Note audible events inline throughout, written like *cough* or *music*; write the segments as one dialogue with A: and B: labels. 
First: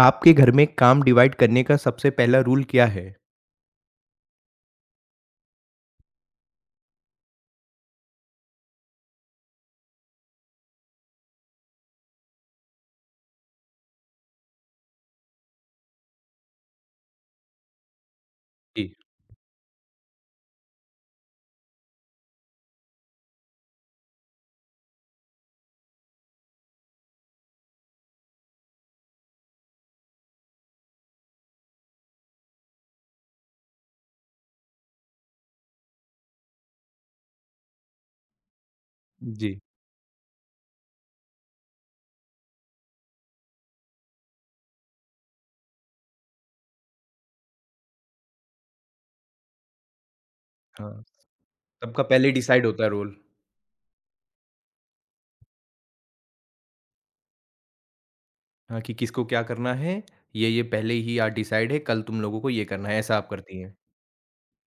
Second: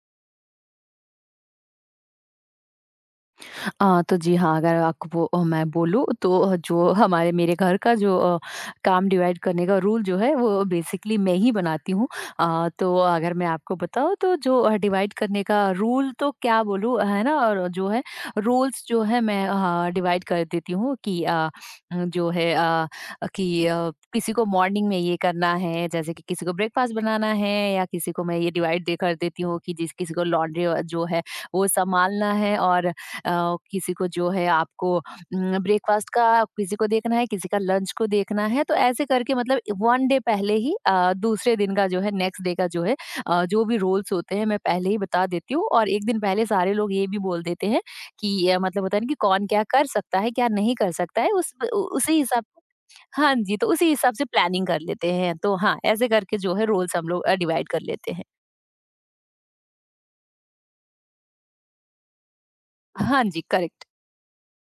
A: आपके घर में काम डिवाइड करने का सबसे पहला रूल क्या है?
B: तो जी हाँ, अगर आपको मैं बोलूँ तो जो हमारे मेरे घर का जो काम डिवाइड करने का रूल जो है वो बेसिकली मैं ही बनाती हूँ। तो अगर मैं आपको बताऊँ तो जो डिवाइड करने का रूल तो क्या बोलूँ, है ना? और जो है रोल्स
A: जी,
B: जो है मैं डिवाइड कर देती हूँ कि जो है कि किसी को मॉर्निंग में ये करना है, जैसे कि किसी को ब्रेकफ़ास्ट बनाना है या किसी को मैं ये डिवाइड दे कर देती हूँ कि जिस किसी को लॉन्ड्री जो है वो सँभालना है और किसी को जो है आपको ब्रेकफ़ास्ट का किसी को देखना है, किसी का लंच को देखना है, तो ऐसे करके
A: जी।
B: मतलब 1 डे पहले ही दूसरे दिन का जो है नेक्स्ट डे का जो है जो भी रोल्स होते हैं मैं पहले ही बता देती हूँ और 1 दिन पहले सारे लोग ये भी बोल देते हैं कि मतलब होता है ना कि कौन क्या कर सकता है, क्या नहीं कर
A: हाँ,
B: सकता है उस उ
A: सबका
B: उसी
A: पहले
B: हिसाब।
A: डिसाइड होता है रोल।
B: हाँ जी, तो उसी हिसाब से प्लानिंग कर लेते हैं। तो हाँ, ऐसे करके जो है रोल्स हम लोग डिवाइड कर लेते हैं।
A: हाँ, कि किसको क्या करना है, ये-ये पहले ही आज डिसाइड है, कल तुम लोगों को ये करना है, ऐसा
B: हाँ
A: आप
B: जी,
A: करती हैं।
B: करेक्ट।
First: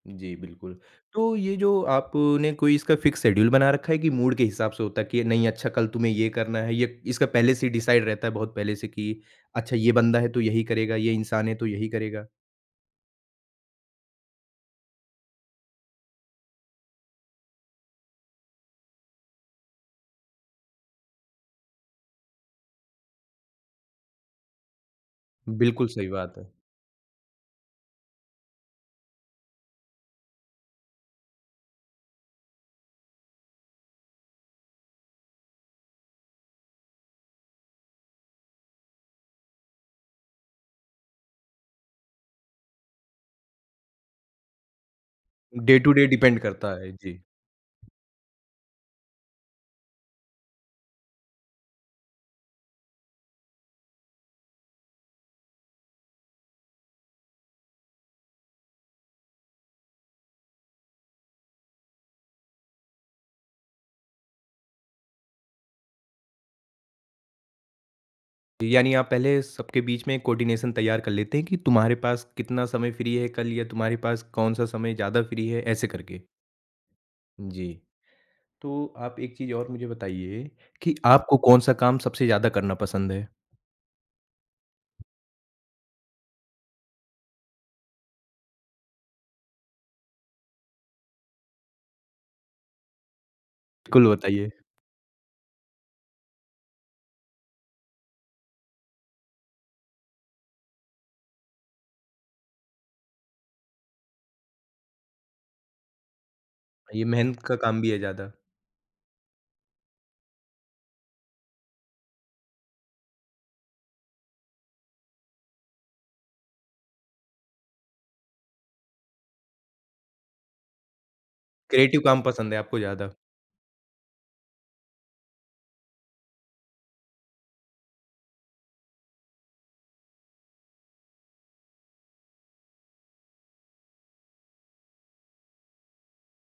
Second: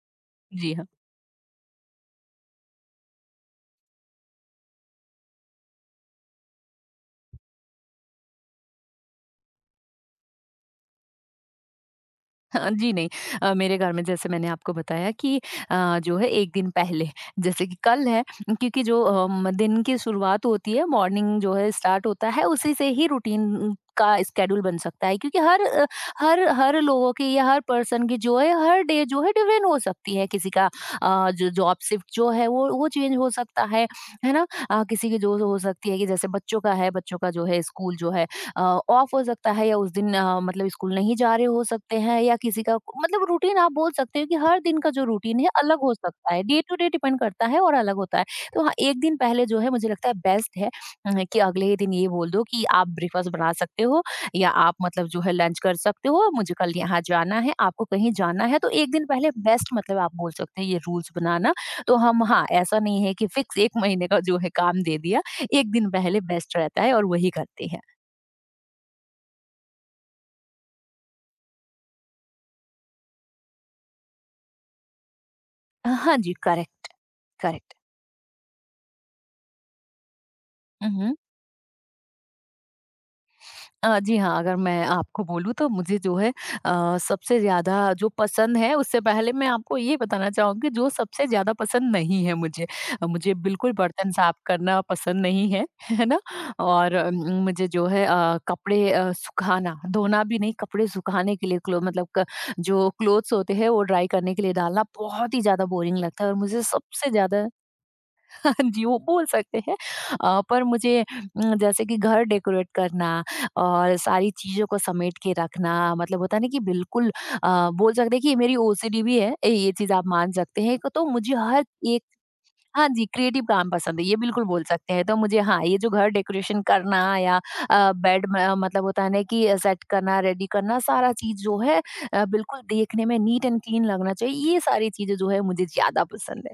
A: जी, बिल्कुल।
B: जी हाँ।
A: तो ये जो आपने कोई इसका फ़िक्स शेड्यूल बना रखा है कि मूड के हिसाब से होता है कि नहीं अच्छा कल तुम्हें ये करना है, ये इसका पहले से ही डिसाइड रहता है बहुत पहले से कि अच्छा ये बंदा है तो यही करेगा, ये इंसान है तो यही करेगा।
B: हाँ, जी नहीं। मेरे घर में जैसे मैंने आपको बताया कि जो है 1 दिन पहले जैसे कि कल है। क्योंकि जो दिन की शुरुआत होती है, मॉर्निंग जो है स्टार्ट होता है, उसी से ही रूटीन का स्केड्यूल बन सकता है, क्योंकि हर अ,
A: बिल्कुल सही बात
B: हर
A: है।
B: हर लोगों की या हर पर्सन की जो है हर डे जो है डिफरेंट हो सकती है किसी का। जो जॉब शिफ्ट जो है वो चेंज हो सकता है ना? किसी की जो हो सकती है कि जैसे बच्चों का है, बच्चों का जो है स्कूल जो है ऑफ हो सकता है या उस दिन मतलब स्कूल नहीं जा रहे हो सकते हैं, या किसी का मतलब रूटीन आप बोल सकते हो कि हर दिन का जो रूटीन है
A: डे
B: अलग
A: टू
B: हो
A: डे
B: सकता
A: डिपेंड
B: है। डे
A: करता
B: टू डे
A: है।
B: डिपेंड
A: जी।
B: करता है और अलग होता है। तो हाँ, 1 दिन पहले जो है मुझे लगता है बेस्ट है, कि अगले ही दिन ये बोल दो कि आप ब्रेकफ़ास्ट बना सकते हो या आप मतलब जो है लंच कर सकते हो, मुझे कल यहाँ जाना है, आपको कहीं जाना है, तो 1 दिन पहले बेस्ट मतलब आप बोल सकते हैं ये रूल्स बनाना। तो हम हाँ, ऐसा नहीं है कि फिक्स 1 महीने का जो है काम दे दिया, 1 दिन पहले बेस्ट रहता है और वही करते हैं।
A: यानी आप पहले सबके बीच में कोऑर्डिनेशन तैयार कर लेते हैं कि तुम्हारे पास कितना समय फ्री है कल या तुम्हारे पास कौन सा समय ज़्यादा फ्री है, ऐसे
B: हाँ
A: करके?
B: जी, करेक्ट,
A: जी।
B: करेक्ट।
A: तो आप एक चीज़ और मुझे बताइए कि
B: उहुँ।
A: आपको कौन-सा काम सबसे ज़्यादा करना पसंद है?
B: जी हाँ, अगर मैं आपको बोलूँ तो मुझे जो है सबसे ज़्यादा जो पसंद है उससे पहले मैं आपको ये बताना चाहूँगी जो सबसे ज़्यादा पसंद नहीं है मुझे। मुझे बिल्कुल
A: बिल्कुल
B: बर्तन साफ
A: बताइए।
B: करना पसंद नहीं है, *laughs* है ना? और मुझे जो है कपड़े सुखाना, धोना भी नहीं, कपड़े सुखाने के लिए क्लो मतलब क जो क्लोथ्स होते हैं वो ड्राई करने के लिए डालना बहुत ही ज़्यादा बोरिंग लगता है, और मुझे
A: ये
B: सबसे
A: मेहनत
B: ज़्यादा
A: का काम भी है ज़्यादा,
B: *laughs* जी, वो बोल सकते हैं। पर मुझे जैसे कि घर डेकोरेट करना और सारी चीज़ों को समेट के रखना, मतलब होता है ना कि बिल्कुल बोल सकते हैं कि ये मेरी ओसीडी भी है, ए ये चीज़ आप मान सकते हैं। तो मुझे हर
A: क्रिएटिव
B: एक,
A: काम पसंद है आपको
B: हाँ जी,
A: ज़्यादा।
B: क्रिएटिव काम पसंद है, ये बिल्कुल बोल सकते हैं। तो मुझे हाँ, ये जो घर डेकोरेशन करना या बेड में मतलब होता है ना कि सेट करना, रेडी करना, सारा चीज़ जो है बिल्कुल देखने में नीट एंड क्लीन लगना चाहिए, ये सारी चीज़ें जो है मुझे ज़्यादा पसंद है।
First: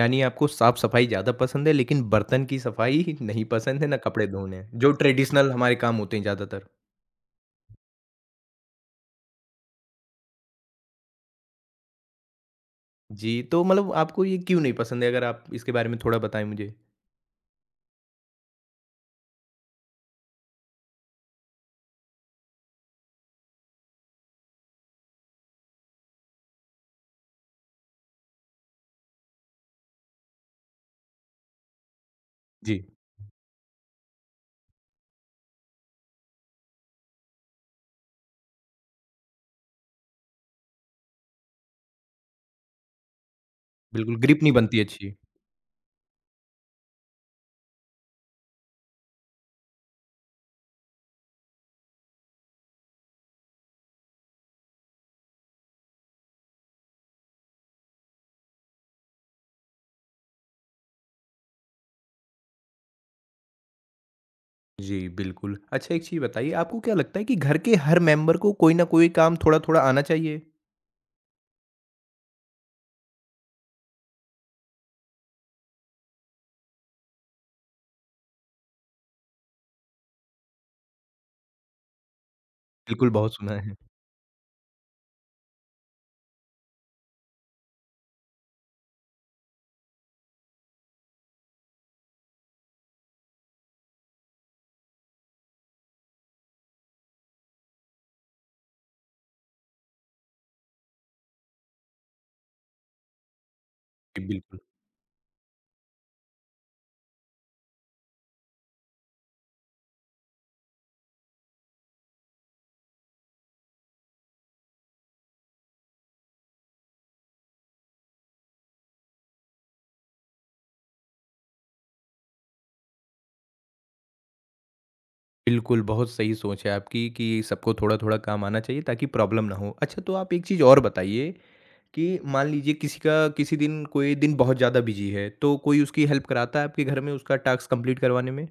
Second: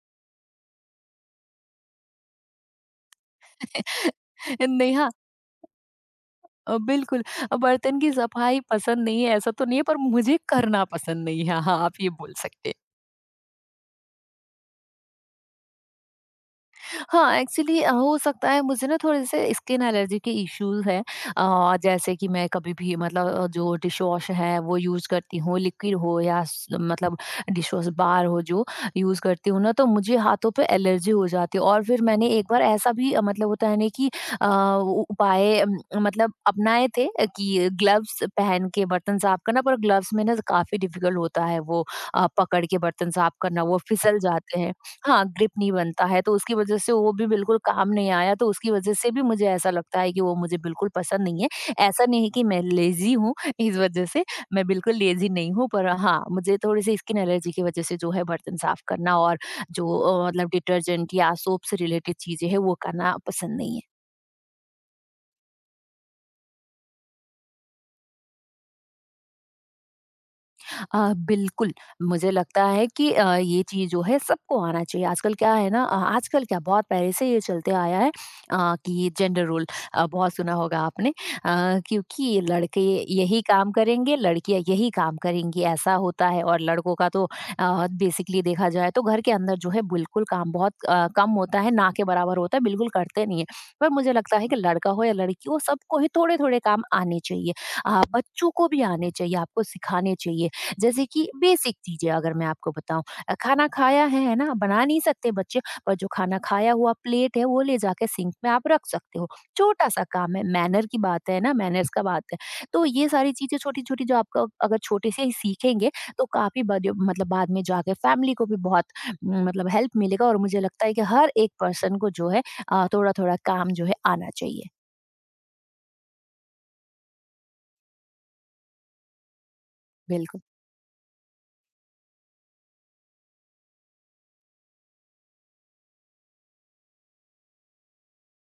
A: यानी आपको साफ-सफाई ज़्यादा पसंद है लेकिन बर्तन की सफाई *laughs* नहीं पसंद है, ना कपड़े धोने,
B: *laughs*
A: जो
B: नेहा।
A: ट्रेडिशनल हमारे काम होते हैं ज़्यादातर।
B: बिल्कुल। बर्तन की सफाई पसंद नहीं है ऐसा तो नहीं है, पर मुझे करना पसंद नहीं है। हाँ, आप ये बोल सकते हैं।
A: जी, तो मतलब आपको ये क्यों नहीं पसंद है? अगर आप इसके बारे में थोड़ा बताएँ मुझे?
B: हाँ, एक्चुअली हो सकता है मुझे ना थोड़े-से स्किन एलर्जी के इश्यूज़ हैं। जैसे कि मैं कभी भी मतलब जो डिशवॉश है वो यूज़ करती हूँ, लिक्विड हो या स मतलब डिशवॉश बार हो जो यूज़ करती हूँ ना, तो मुझे हाथों पे एलर्जी हो जाती है। और फिर मैंने एक बार
A: जी।
B: ऐसा भी मतलब होता है ना कि उ उपाय मतलब अपनाए थे, कि ग्लव्स पहन के बर्तन साफ करना, पर ग्लव्स में ना काफ़ी डिफ़िकल्ट होता है वो पकड़ के बर्तन साफ करना, वो
A: बिल्कुल,
B: फिसल
A: ग्रिप नहीं
B: जाते हैं।
A: बनती अच्छी।
B: हाँ, ग्रिप नहीं बनता है तो उसकी वज़ह से वो भी बिल्कुल काम नहीं आया, तो उसकी वज़ह से भी मुझे ऐसा लगता है कि वो मुझे बिल्कुल पसंद नहीं है। ऐसा नहीं है कि मैं लेज़ी हूँ *laughs* इस वज़ह से, मैं बिल्कुल लेज़ी नहीं हूँ, पर हाँ, मुझे थोड़ी-सी स्किन एलर्जी की वज़ह से जो है बर्तन साफ़ करना और जो मतलब डिटर्जेंट या सोप से रिलेटेड चीज़ें हैं वो करना पसंद नहीं है।
A: जी, बिल्कुल। अच्छा एक चीज़ बताइए, आपको क्या लगता है कि घर के हर मेंबर को कोई न कोई काम थोड़ा-थोड़ा आना चाहिए?
B: बिल्कुल, मुझे लगता है कि ये चीज़ जो है सबको आना चाहिए। आजकल क्या है ना, आजकल क्या बहुत पहले से ये चलते आया है, कि जेंडर रोल बहुत सुना होगा आपने, क्योंकि लड़के
A: बिल्कुल, बहुत
B: यही
A: सुना
B: काम
A: है।
B: करेंगे, लड़कियाँ यही काम करेंगी ऐसा होता है, और लड़कों का तो बेसिकली देखा जाए तो घर के अंदर जो है बिल्कुल काम बहुत कम होता है, ना के बराबर होता है, बिल्कुल करते नहीं हैं। पर मुझे लगता है कि लड़का हो या लड़की हो सबको ही थोड़े-थोड़े काम आने चाहिए। बच्चों को भी आने चाहिए, आपको सिखाने चाहिए। जैसे कि बेसिक चीज़ें अगर मैं आपको बताऊँ, खाना खाया
A: जी,
B: है ना?
A: बिल्कुल।
B: बना नहीं सकते बच्चे, पर जो खाना खाया हुआ प्लेट है वो ले जाके सिंक में आप रख सकते हो। छोटा-सा काम है, मैनर की बात है ना, मैनर्स का बात है। तो ये सारी चीज़ें छोटी-छोटी जो आपका अगर छोटे से ही सीखेंगे तो काफ़ी बद मतलब बाद में जाके फैमिली को भी बहुत म, मतलब हेल्प मिलेगा, और मुझे लगता है कि हर एक पर्सन को जो है थोड़ा-थोड़ा काम जो है आना चाहिए।
A: बिल्कुल, बहुत सही सोच है आपकी कि सबको थोड़ा-थोड़ा काम आना चाहिए ताकि प्रॉब्लम ना हो। अच्छा तो आप
B: बिल्कुल।
A: एक चीज़ और बताइए कि मान लीजिए किसी का किसी दिन कोई दिन बहुत ज़्यादा बिज़ी है, तो कोई उसकी हेल्प कराता है आपके घर में उसका टास्क कंप्लीट करवाने में?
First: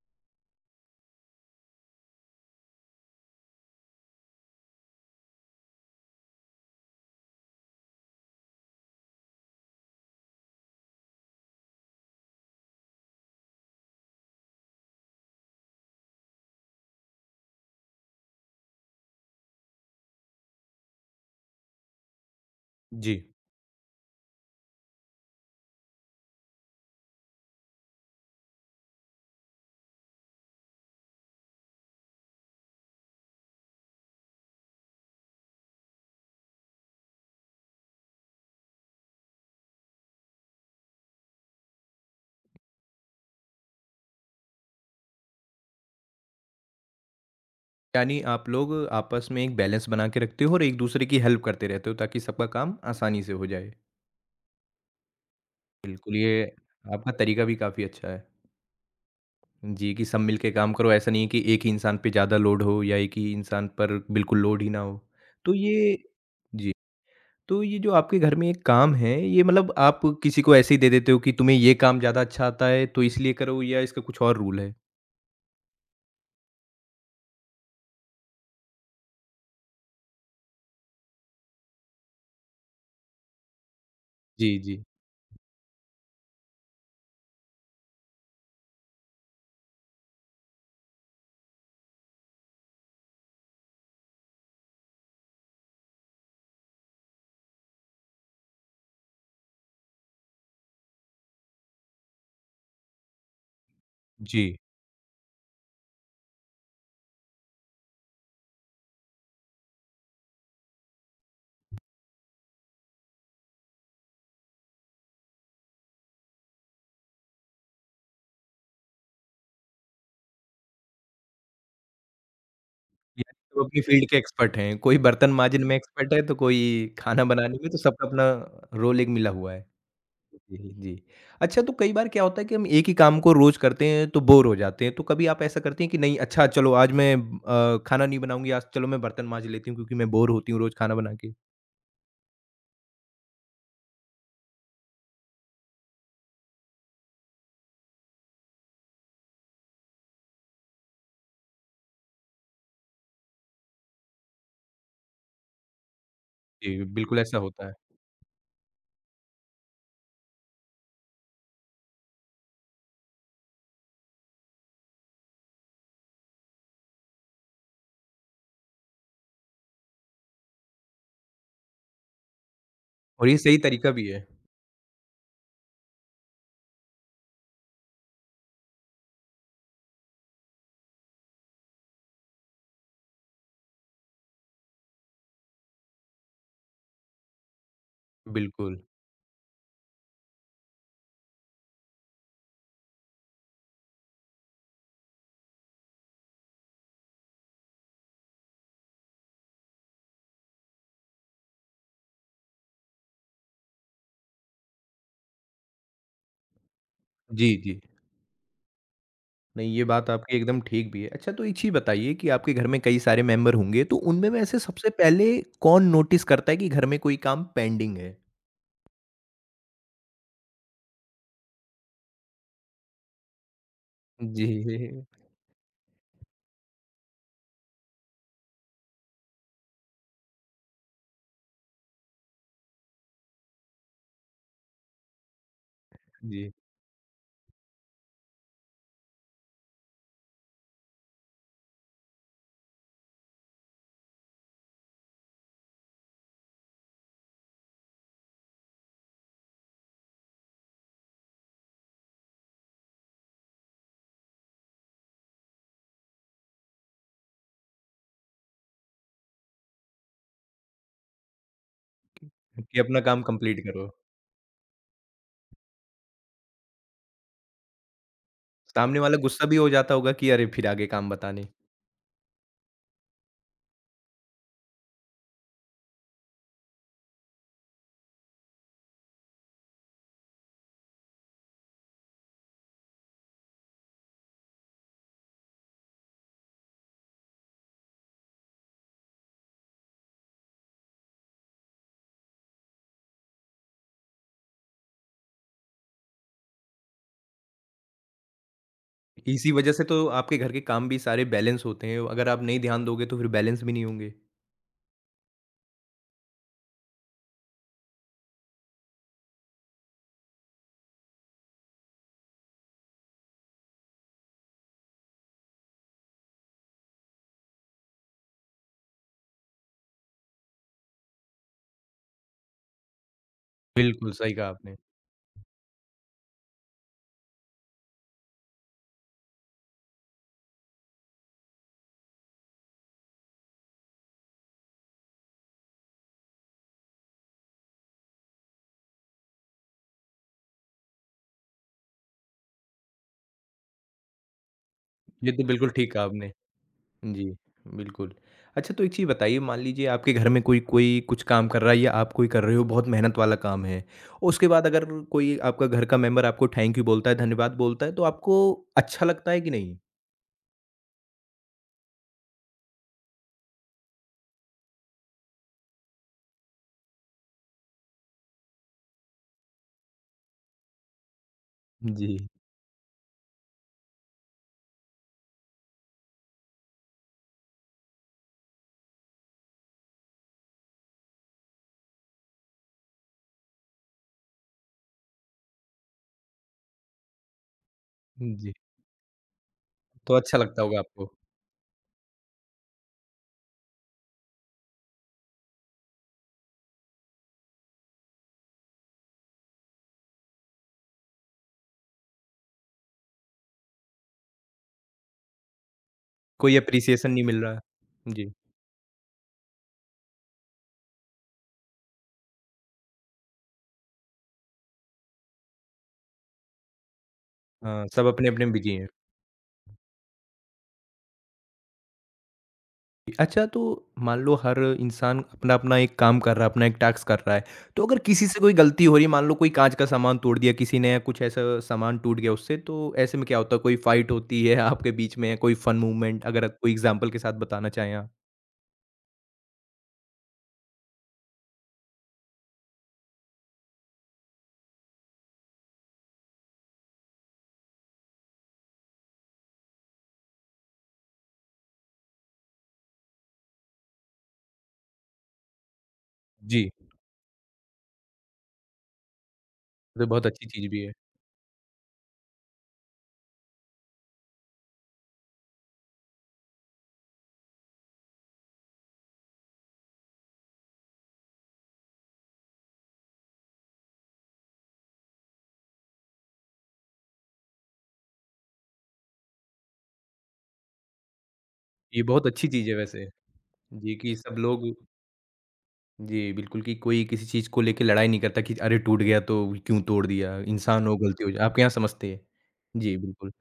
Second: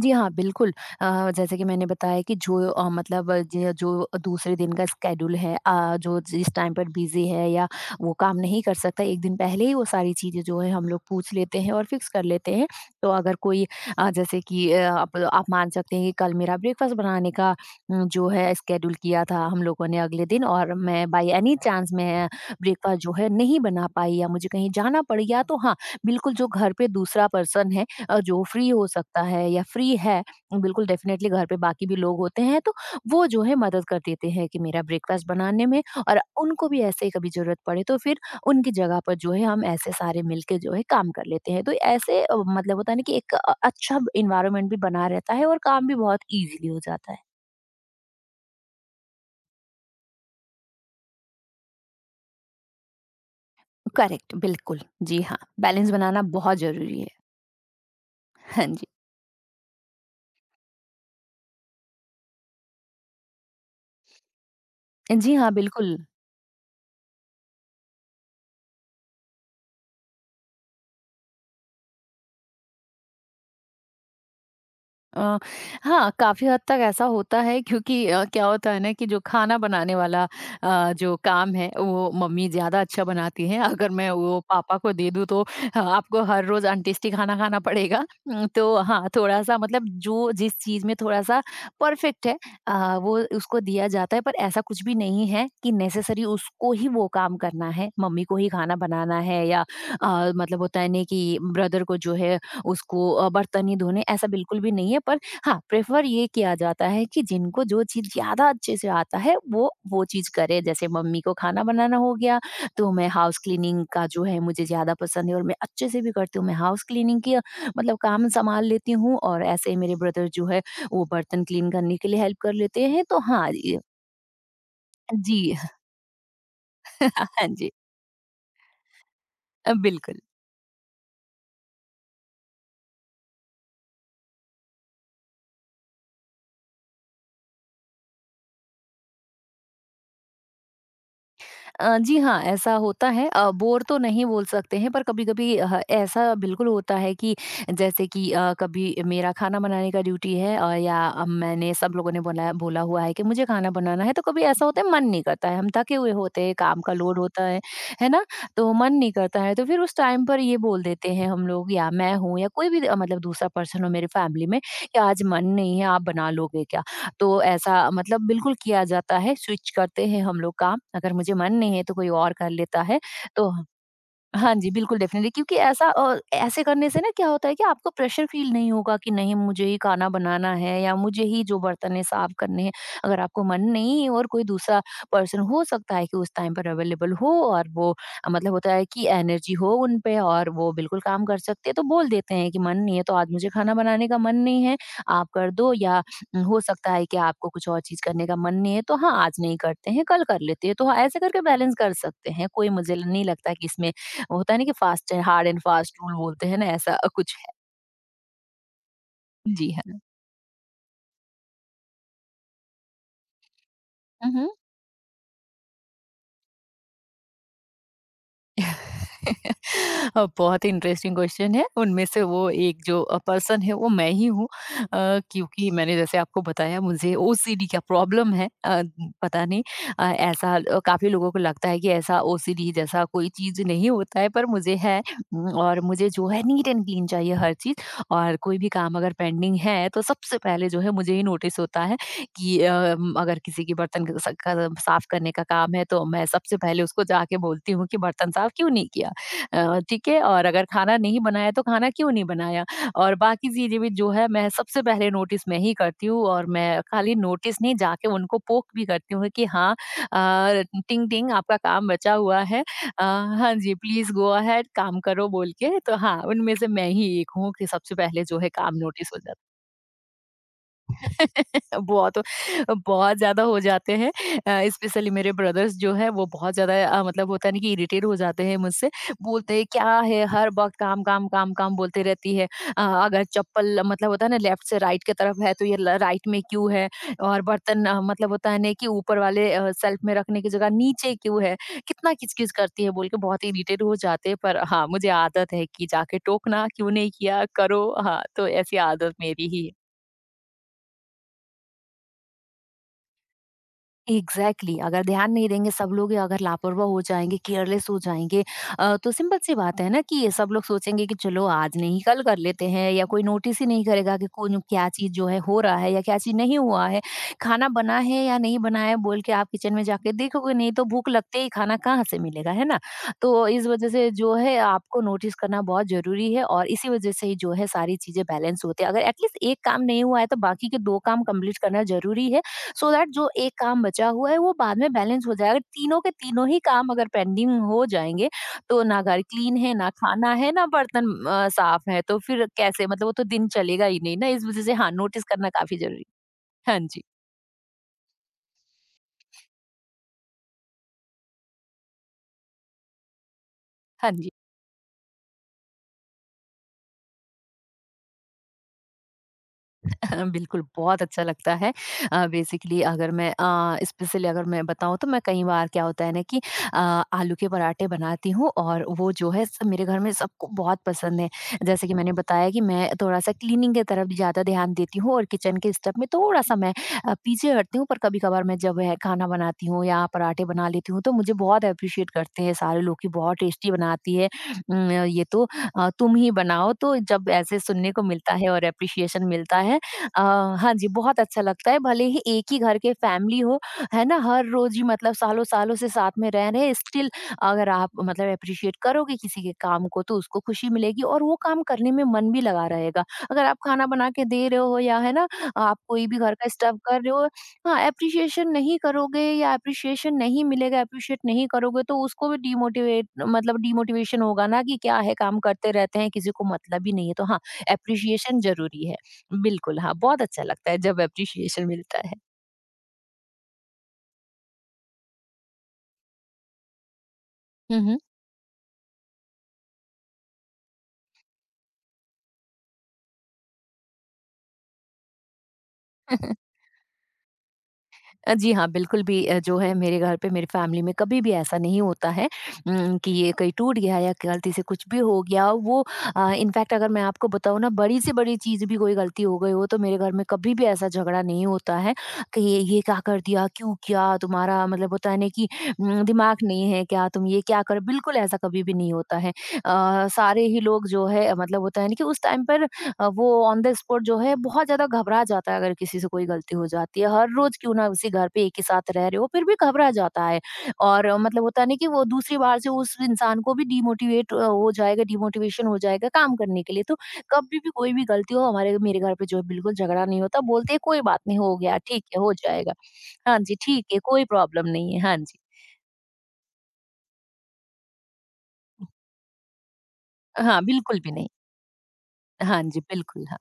B: जी हाँ, बिल्कुल। जैसे कि मैंने बताया कि जो मतलब ज जो दूसरे दिन का स्केड्यूल है, जो जिस टाइम पर बिज़ी है या वो काम नहीं कर सकता, एक दिन पहले ही वो सारी चीज़ें जो है हम लोग पूछ लेते हैं और फिक्स कर लेते हैं। तो अगर कोई जैसे कि आप मान सकते हैं कि कल मेरा ब्रेकफ़ास्ट बनाने का जो है स्केड्यूल किया था हम लोगों ने अगले दिन, और मैं बाय एनी चांस मैं ब्रेकफ़ास्ट जो
A: जी।
B: है नहीं बना पाई या मुझे कहीं जाना पड़ गया, तो हाँ, बिल्कुल जो घर पे दूसरा पर्सन है, जो फ्री हो सकता है या फ्री है, बिल्कुल डेफिनेटली घर पे बाकी भी लोग होते हैं, तो वो जो है मदद कर देते हैं कि मेरा ब्रेकफास्ट बनाने में, और उनको भी ऐसे ही कभी जरूरत पड़े तो फिर उनकी जगह पर जो है हम ऐसे सारे मिलके जो है काम कर लेते हैं, तो ऐसे मतलब होता है ना कि एक अच्छा इन्वायरमेंट भी बना रहता है और काम भी बहुत इजीली हो जाता है।
A: यानी आप लोग आपस में एक बैलेंस बना के रखते हो और एक-दूसरे की हेल्प करते रहते हो ताकि सबका काम आसानी से हो जाए।
B: करेक्ट, बिल्कुल। जी हाँ, बैलेंस
A: बिल्कुल,
B: बनाना
A: ये
B: बहुत जरूरी है।
A: आपका तरीका भी काफ़ी अच्छा है।
B: हाँ जी।
A: जी, कि सब मिल के काम करो, ऐसा नहीं है कि एक ही इंसान पे ज़्यादा लोड हो या एक ही इंसान पर बिल्कुल लोड ही ना हो।
B: जी हाँ,
A: तो ये
B: बिल्कुल।
A: जी, तो ये जो आपके घर में एक काम है, ये मतलब आप किसी को ऐसे ही दे देते हो कि तुम्हें ये काम ज़्यादा अच्छा आता है, तो इसलिए करो या इसका कुछ और रूल है?
B: अ, हाँ, काफ़ी हद तक ऐसा होता है, क्योंकि क्या होता है ना कि जो खाना बनाने वाला जो काम है वो मम्मी ज़्यादा अच्छा बनाती हैं। अगर मैं वो
A: जी,
B: पापा
A: जी।
B: को दे दूँ तो ह आपको हर रोज़ अनटेस्टी खाना खाना पड़ेगा। तो हाँ, थोड़ा-सा मतलब जो जिस चीज़ में थोड़ा-सा परफेक्ट है वो उसको दिया जाता है, पर ऐसा कुछ भी नहीं है कि नेसेसरी उसको ही वो काम करना है, मम्मी को ही खाना बनाना है, या मतलब होता है ना कि ब्रदर को जो है उसको बर्तन ही धोने ऐसा
A: जी,
B: बिल्कुल भी नहीं है, पर हाँ प्रेफर ये किया जाता है कि जिनको जो चीज़ ज़्यादा अच्छे से आता है वो चीज़ करे, जैसे मम्मी को खाना बनाना हो गया, तो मैं हाउस क्लीनिंग का जो है मुझे ज़्यादा पसंद है और मैं अच्छे से भी करती हूँ, मैं हाउस क्लीनिंग की मतलब काम संभाल लेती हूँ, और ऐसे ही मेरे ब्रदर जो है वो बर्तन क्लीन करने के लिए हेल्प कर लेते हैं, तो
A: यानी
B: हाँ
A: सब अपनी
B: ये-।
A: फ़ील्ड के एक्सपर्ट हैं, कोई बर्तन
B: जी।
A: माँजने में एक्सपर्ट है, तो कोई खाना
B: *laughs* हाँ
A: बनाने में,
B: जी।
A: तो सबका अपना रोल एक मिला हुआ है।
B: बिल्कुल।
A: जी, जी। अच्छा तो कई बार क्या होता है कि हम एक ही काम को रोज़ करते हैं तो बोर हो जाते हैं। तो कभी आप ऐसा करती हैं कि नहीं अच्छा चलो आज मैं खाना नहीं बनाऊँगी, आज चलो मैं बर्तन माँज लेती हूँ क्योंकि मैं बोर होती हूँ रोज़ खाना बना के?
B: जी हाँ, ऐसा होता है। बोर तो नहीं बोल सकते हैं पर कभी-कभी ऐसा बिल्कुल होता है कि जैसे कि कभी मेरा खाना बनाने का ड्यूटी है, या मैंने सब लोगों ने बोला बोला हुआ है कि मुझे खाना बनाना है, तो कभी ऐसा होता है मन नहीं करता है, हम थके हुए होते हैं, काम
A: जी,
B: का
A: बिल्कुल
B: लोड
A: ऐसा
B: होता
A: होता है।
B: है ना? तो मन नहीं करता है तो फिर उस टाइम पर ये बोल देते हैं हम लोग या मैं हूँ या कोई भी मतलब दूसरा पर्सन हो मेरी फैमिली में कि आज मन नहीं है, आप बना लोगे क्या? तो ऐसा मतलब बिल्कुल किया जाता है, स्विच करते हैं हम लोग काम। अगर मुझे मन नहीं है तो कोई और कर लेता है।
A: और ये
B: तो
A: सही तरीका भी है।
B: हाँ जी, बिल्कुल डेफ़िनिटली क्योंकि ऐसे करने से ना क्या होता है कि आपको प्रेशर फ़ील नहीं होगा कि नहीं मुझे ही खाना बनाना है या मुझे ही जो बर्तन है साफ़ करने हैं। अगर आपको मन नहीं है और कोई दूसरा पर्सन हो सकता है कि उस टाइम पर अवेलेबल हो और वो मतलब होता
A: बिल्कुल।
B: है कि एनर्जी हो उन पे और वो बिल्कुल काम कर सकते हैं, तो बोल देते हैं कि मन नहीं है तो आज मुझे खाना बनाने का मन नहीं है, आप कर दो या हो सकता है कि आपको कुछ और चीज़ करने का मन नहीं है तो हाँ, आज नहीं करते हैं, कल कर लेते हैं। तो हाँ, ऐसे करके बैलेंस कर सकते हैं, कोई मुझे नहीं लगता कि इसमें होता है ना कि fast hard and fast rule बोलते हैं ना ऐसा कुछ है।
A: जी, जी।
B: जी
A: नहीं ये
B: हाँ।
A: बात आपकी एकदम ठीक भी है। अच्छा तो एक चीज़ बताइए कि आपके घर में कई सारे मेंबर होंगे तो उनमें
B: हुँ,
A: में
B: हुँ।
A: ऐसे सबसे पहले कौन नोटिस करता है कि घर में कोई काम पेंडिंग है?
B: *laughs* बहुत ही इंटरेस्टिंग क्वेश्चन है। उनमें से वो एक जो पर्सन है वो मैं ही
A: जी,
B: हूँ,
A: *laughs* जी।
B: क्योंकि मैंने जैसे आपको बताया मुझे ओसीडी क्या प्रॉब्लम है, पता नहीं, काफ़ी लोगों को लगता है कि ऐसा ओसीडी जैसा कोई चीज़ नहीं होता है पर मुझे है। और मुझे जो है
A: जी,
B: नीट एंड क्लीन चाहिए हर चीज़, और कोई भी काम अगर पेंडिंग है तो सबसे पहले जो है मुझे ही नोटिस होता है कि अ, म अगर किसी के बर्तन क स क साफ़ करने का काम है तो मैं सबसे पहले उसको जाके बोलती हूँ कि बर्तन साफ़ क्यों नहीं किया? ठीक है, और अगर खाना नहीं बनाया तो खाना क्यों नहीं बनाया, और बाकी चीज़ें भी जो है मैं सबसे पहले नोटिस मैं ही करती हूँ। और मैं खाली नोटिस नहीं जाके उनको पोक भी करती हूँ कि हाँ, टिंग टिंग आपका काम बचा हुआ है।
A: कि अपना काम
B: हाँ
A: कंप्लीट
B: जी,
A: करो।
B: प्लीज गो अहेड काम करो बोल के, तो हाँ उनमें से मैं ही एक हूँ कि सबसे पहले जो है काम
A: सामने
B: नोटिस
A: वाला
B: हो जाता
A: गुस्सा
B: है।
A: भी हो जाता होगा कि अरे फिर आगे काम बताने।
B: *laughs* बहुत बहुत ज़्यादा हो जाते हैं, स्पेशली मेरे ब्रदर्स जो है वो बहुत ज़्यादा, मतलब होता है ना कि इरिटेट हो जाते हैं मुझसे। बोलते हैं क्या है हर वक्त काम काम काम काम बोलते रहती है। अगर चप्पल मतलब होता है ना लेफ्ट से राइट की तरफ है तो ये राइट में क्यों है, और बर्तन मतलब होता है ना कि ऊपर वाले सेल्फ में रखने की जगह नीचे क्यों है, कितना किचकिच करती है बोल के बहुत इरिटेट हो जाते हैं। पर हाँ, मुझे आदत है कि जाके टोकना क्यों नहीं किया करो, हाँ तो ऐसी आदत मेरी
A: इसी
B: ही है।
A: वजह से तो आपके घर के काम भी सारे बैलेंस होते हैं, अगर आप नहीं ध्यान दोगे तो फिर बैलेंस भी नहीं होंगे।
B: Exactly exactly। अगर ध्यान नहीं देंगे सब लोग या अगर लापरवाह हो जाएंगे केयरलेस हो जाएंगे, तो सिंपल सी बात है ना कि ये सब लोग सोचेंगे कि चलो आज नहीं कल कर लेते हैं, या कोई नोटिस ही नहीं करेगा कि कौन क्या चीज़ जो है हो रहा है या क्या चीज़ नहीं हुआ है, खाना बना है या नहीं बना है बोल के। आप किचन में जाके देखोगे नहीं तो भूख लगते ही खाना कहाँ से मिलेगा, है ना? तो इस वजह से
A: बिल्कुल, सही
B: जो
A: कहा
B: है
A: आपने।
B: आपको नोटिस करना बहुत ज़रूरी है, और इसी वजह से ही जो है सारी चीज़ें बैलेंस होती है। अगर एटलीस्ट एक काम नहीं हुआ है तो बाकी के दो काम कंप्लीट करना ज़रूरी है, so दैट जो एक काम बचा हुआ है वो बाद में बैलेंस हो जाएगा। तीनों के तीनों ही काम अगर पेंडिंग हो जाएँगे तो ना घर क्लीन है, ना खाना है, ना बर्तन साफ है, तो फिर कैसे मतलब वो तो दिन चलेगा ही नहीं ना। इस वज़ह से हाँ, नोटिस
A: ये तो
B: करना
A: बिल्कुल
B: काफ़ी
A: ठीक कहा
B: ज़रूरी
A: आपने।
B: है। हाँ जी,
A: जी, बिल्कुल। अच्छा तो एक चीज़ बताइए मान लीजिए आपके घर में कोई कोई कुछ काम कर रहा है या आप कोई कर रहे हो बहुत मेहनत वाला काम है।
B: हाँ
A: और
B: जी।
A: उसके बाद अगर कोई आपका घर का मेंबर आपको थैंक यू बोलता है, धन्यवाद बोलता है तो आपको अच्छा लगता है कि नहीं?
B: *laughs* बिल्कुल, बहुत अच्छा लगता है। अ, बेसिकली अगर मैं अ, स्पेशली अगर मैं बताऊँ, तो मैं कई बार क्या होता है ना कि आलू के पराठे बनाती हूँ, और वो जो है स मेरे घर में सबको बहुत पसंद है। जैसे कि मैंने
A: जी,
B: बताया कि मैं थोड़ा-सा क्लीनिंग की तरफ ज़्यादा ध्यान देती हूँ और किचन के स्टेप में थोड़ा-सा मैं पीछे हटती हूँ, पर कभी-कभार मैं जब है खाना बनाती हूँ या पराठे बना लेती हूँ तो मुझे बहुत एप्रिशिएट करते हैं सारे लोग कि बहुत टेस्टी बनाती है। ये तो तुम ही बनाओ, तो जब ऐसे सुनने को मिलता है
A: जी।
B: और एप्रिशिएशन मिलता है,
A: तो
B: अ,
A: अच्छा लगता
B: हाँ
A: होगा
B: जी,
A: आपको।
B: बहुत अच्छा लगता है। भले ही एक ही घर के फैमिली हो, है ना? हर रोज़ ही मतलब सालों-सालों से साथ में रह रहे हैं, स्टिल अगर आप मतलब एप्रिशिएट करोगे किसी के काम को, तो उसको खुशी मिलेगी और वो काम करने में मन भी लगा रहेगा। अगर आप खाना बना के दे रहे हो या है ना, आप कोई भी घर का
A: कोई
B: स्टफ़ कर
A: एप्रिसिएशन
B: रहे
A: नहीं
B: हो,
A: मिल रहा।
B: हाँ,
A: जी।
B: एप्रिशिएशन नहीं करोगे या एप्रिशिएशन नहीं मिलेगा, एप्रिशिएट नहीं करोगे, तो उसको भी डिमोटिवेट मतलब डिमोटिवेशन होगा ना कि क्या है, काम करते रहते हैं, किसी को मतलब ही नहीं है। तो हाँ,
A: हाँ, सब
B: एप्रिशिएशन
A: अपने-अपने में बिज़ी
B: ज़रूरी
A: हैं।
B: है। बिल्कुल, हाँ, बहुत अच्छा लगता है जब एप्रिसिएशन मिलता है।
A: अच्छा तो मान लो हर इंसान अपना-अपना एक काम कर रहा है, अपना एक टास्क कर रहा है।
B: हुँ,
A: तो अगर
B: हुँ।
A: किसी से कोई गलती हो रही है, मान लो कोई काँच का सामान तोड़ दिया किसी ने या कुछ ऐसा सामान टूट गया उससे, तो ऐसे में क्या होता है? कोई फ़ाइट होती है आपके बीच में या कोई फ़न मूवमेंट अगर
B: *laughs*
A: कोई एग्ज़ाम्पल के साथ बताना चाहें आप?
B: जी हाँ, बिल्कुल भी, जो है मेरे घर पे मेरी फैमिली में कभी भी ऐसा नहीं होता है कि ये कहीं टूट गया या गलती से कुछ भी हो गया वो, इनफैक्ट अगर मैं आपको बताऊँ ना बड़ी से बड़ी चीज़ भी कोई गलती हो गई हो तो मेरे घर में कभी भी ऐसा झगड़ा नहीं होता है कि ये क्या कर दिया? क्यों किया? तुम्हारा मतलब होता है ना कि दिमाग
A: जी,
B: नहीं है क्या? तुम ये क्या कर, बिल्कुल ऐसा कभी भी नहीं होता है।
A: तो बहुत
B: सारे
A: अच्छी
B: ही
A: चीज़ भी
B: लोग
A: है।
B: जो है मतलब होता है ना कि उस टाइम पर वो ऑन द स्पॉट जो है बहुत ज़्यादा घबरा जाता है अगर किसी से कोई गलती हो जाती है। हर रोज़ क्यों ना उसी घर पे एक ही साथ रह रहे हो फिर भी घबरा जाता है, और मतलब होता है ना कि वो दूसरी बार से उस इंसान को भी डिमोटिवेट हो जाएगा, डिमोटिवेशन हो जाएगा काम करने के लिए। तो कभी भी कोई भी गलती हो हमारे मेरे घर पे जो है बिल्कुल झगड़ा नहीं होता, बोलते हैं कोई बात नहीं हो गया,
A: ये
B: ठीक है
A: बहुत
B: हो
A: अच्छी चीज़
B: जाएगा।
A: है वैसे।
B: हाँ जी, ठीक
A: जी,
B: है
A: कि
B: कोई
A: सब लोग
B: प्रॉब्लम नहीं है। हाँ जी।
A: जी, बिल्कुल कि कोई किसी चीज़ को लेके लड़ाई नहीं करता कि अरे! टूट गया तो क्यों तोड़ दिया?
B: हाँ,
A: इंसान हो,
B: बिल्कुल भी
A: गलती
B: नहीं।
A: हो जाए। आपके यहाँ समझते हैं।
B: हाँ जी,
A: जी,
B: बिल्कुल
A: बिल्कुल।
B: हाँ।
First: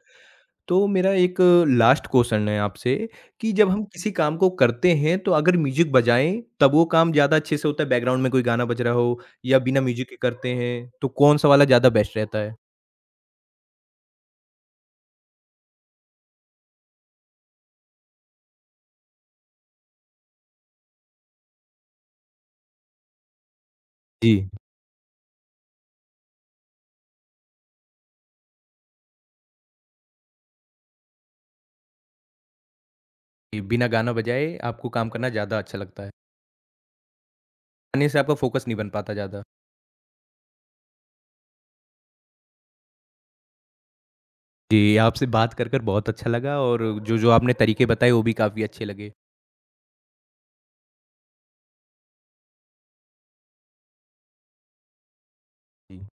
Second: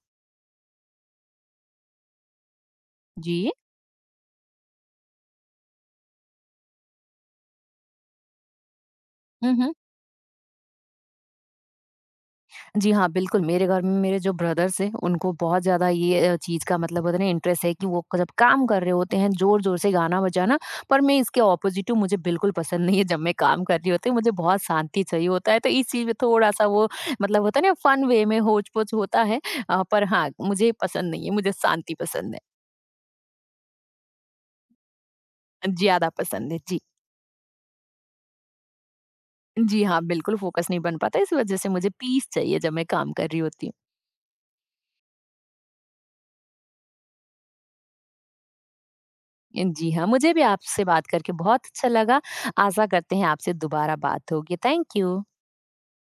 A: तो मेरा एक लास्ट क्वेश्चन है आपसे
B: जी।
A: कि जब हम किसी काम को करते हैं तो अगर म्यूजिक बजाएं तब वो काम ज़्यादा अच्छे से होता है बैकग्राउंड में कोई गाना बज रहा हो
B: हुँ,
A: या
B: हुँ।
A: बिना म्यूजिक के करते हैं तो कौन सा वाला ज़्यादा बेस्ट रहता है?
B: जी हाँ, बिल्कुल, मेरे घर में मेरे जो ब्रदर्स हैं, उनको बहुत ज़्यादा ये चीज़ का मतलब होता है ना इंटरेस्ट है कि वो क जब काम कर रहे होते हैं, ज़ोर-ज़ोर से गाना बजाना, पर मैं इसके ऑपोज़िट हूँ, मुझे बिल्कुल पसंद नहीं है जब मैं काम कर रही होती हूँ, मुझे
A: जी,
B: बहुत शांति चाहिए होता है, तो इस चीज़ में थोड़ा-सा वो मतलब होता है ना फन वे में होच-पोच होता है। पर हाँ, मुझे पसंद नहीं है, मुझे शांति पसंद है,
A: कि बिना गाना बजाए आपको काम करना ज़्यादा अच्छा लगता
B: ज़्यादा
A: है।
B: पसंद है। जी।
A: गाने से आपका फोकस नहीं बन पाता ज़्यादा।
B: जी हाँ, बिल्कुल फ़ोकस नहीं बन पाता, इस वज़ह से मुझे पीस चाहिए जब मैं काम कर रही होती हूँ।
A: जी, आपसे बात कर बहुत अच्छा लगा और जो-जो आपने तरीके बताए वो भी काफ़ी अच्छे लगे।
B: जी हाँ, मुझे भी आपसे बात करके बहुत अच्छा लगा। आशा करते हैं आपसे दोबारा बात होगी। Thank you.
A: जी।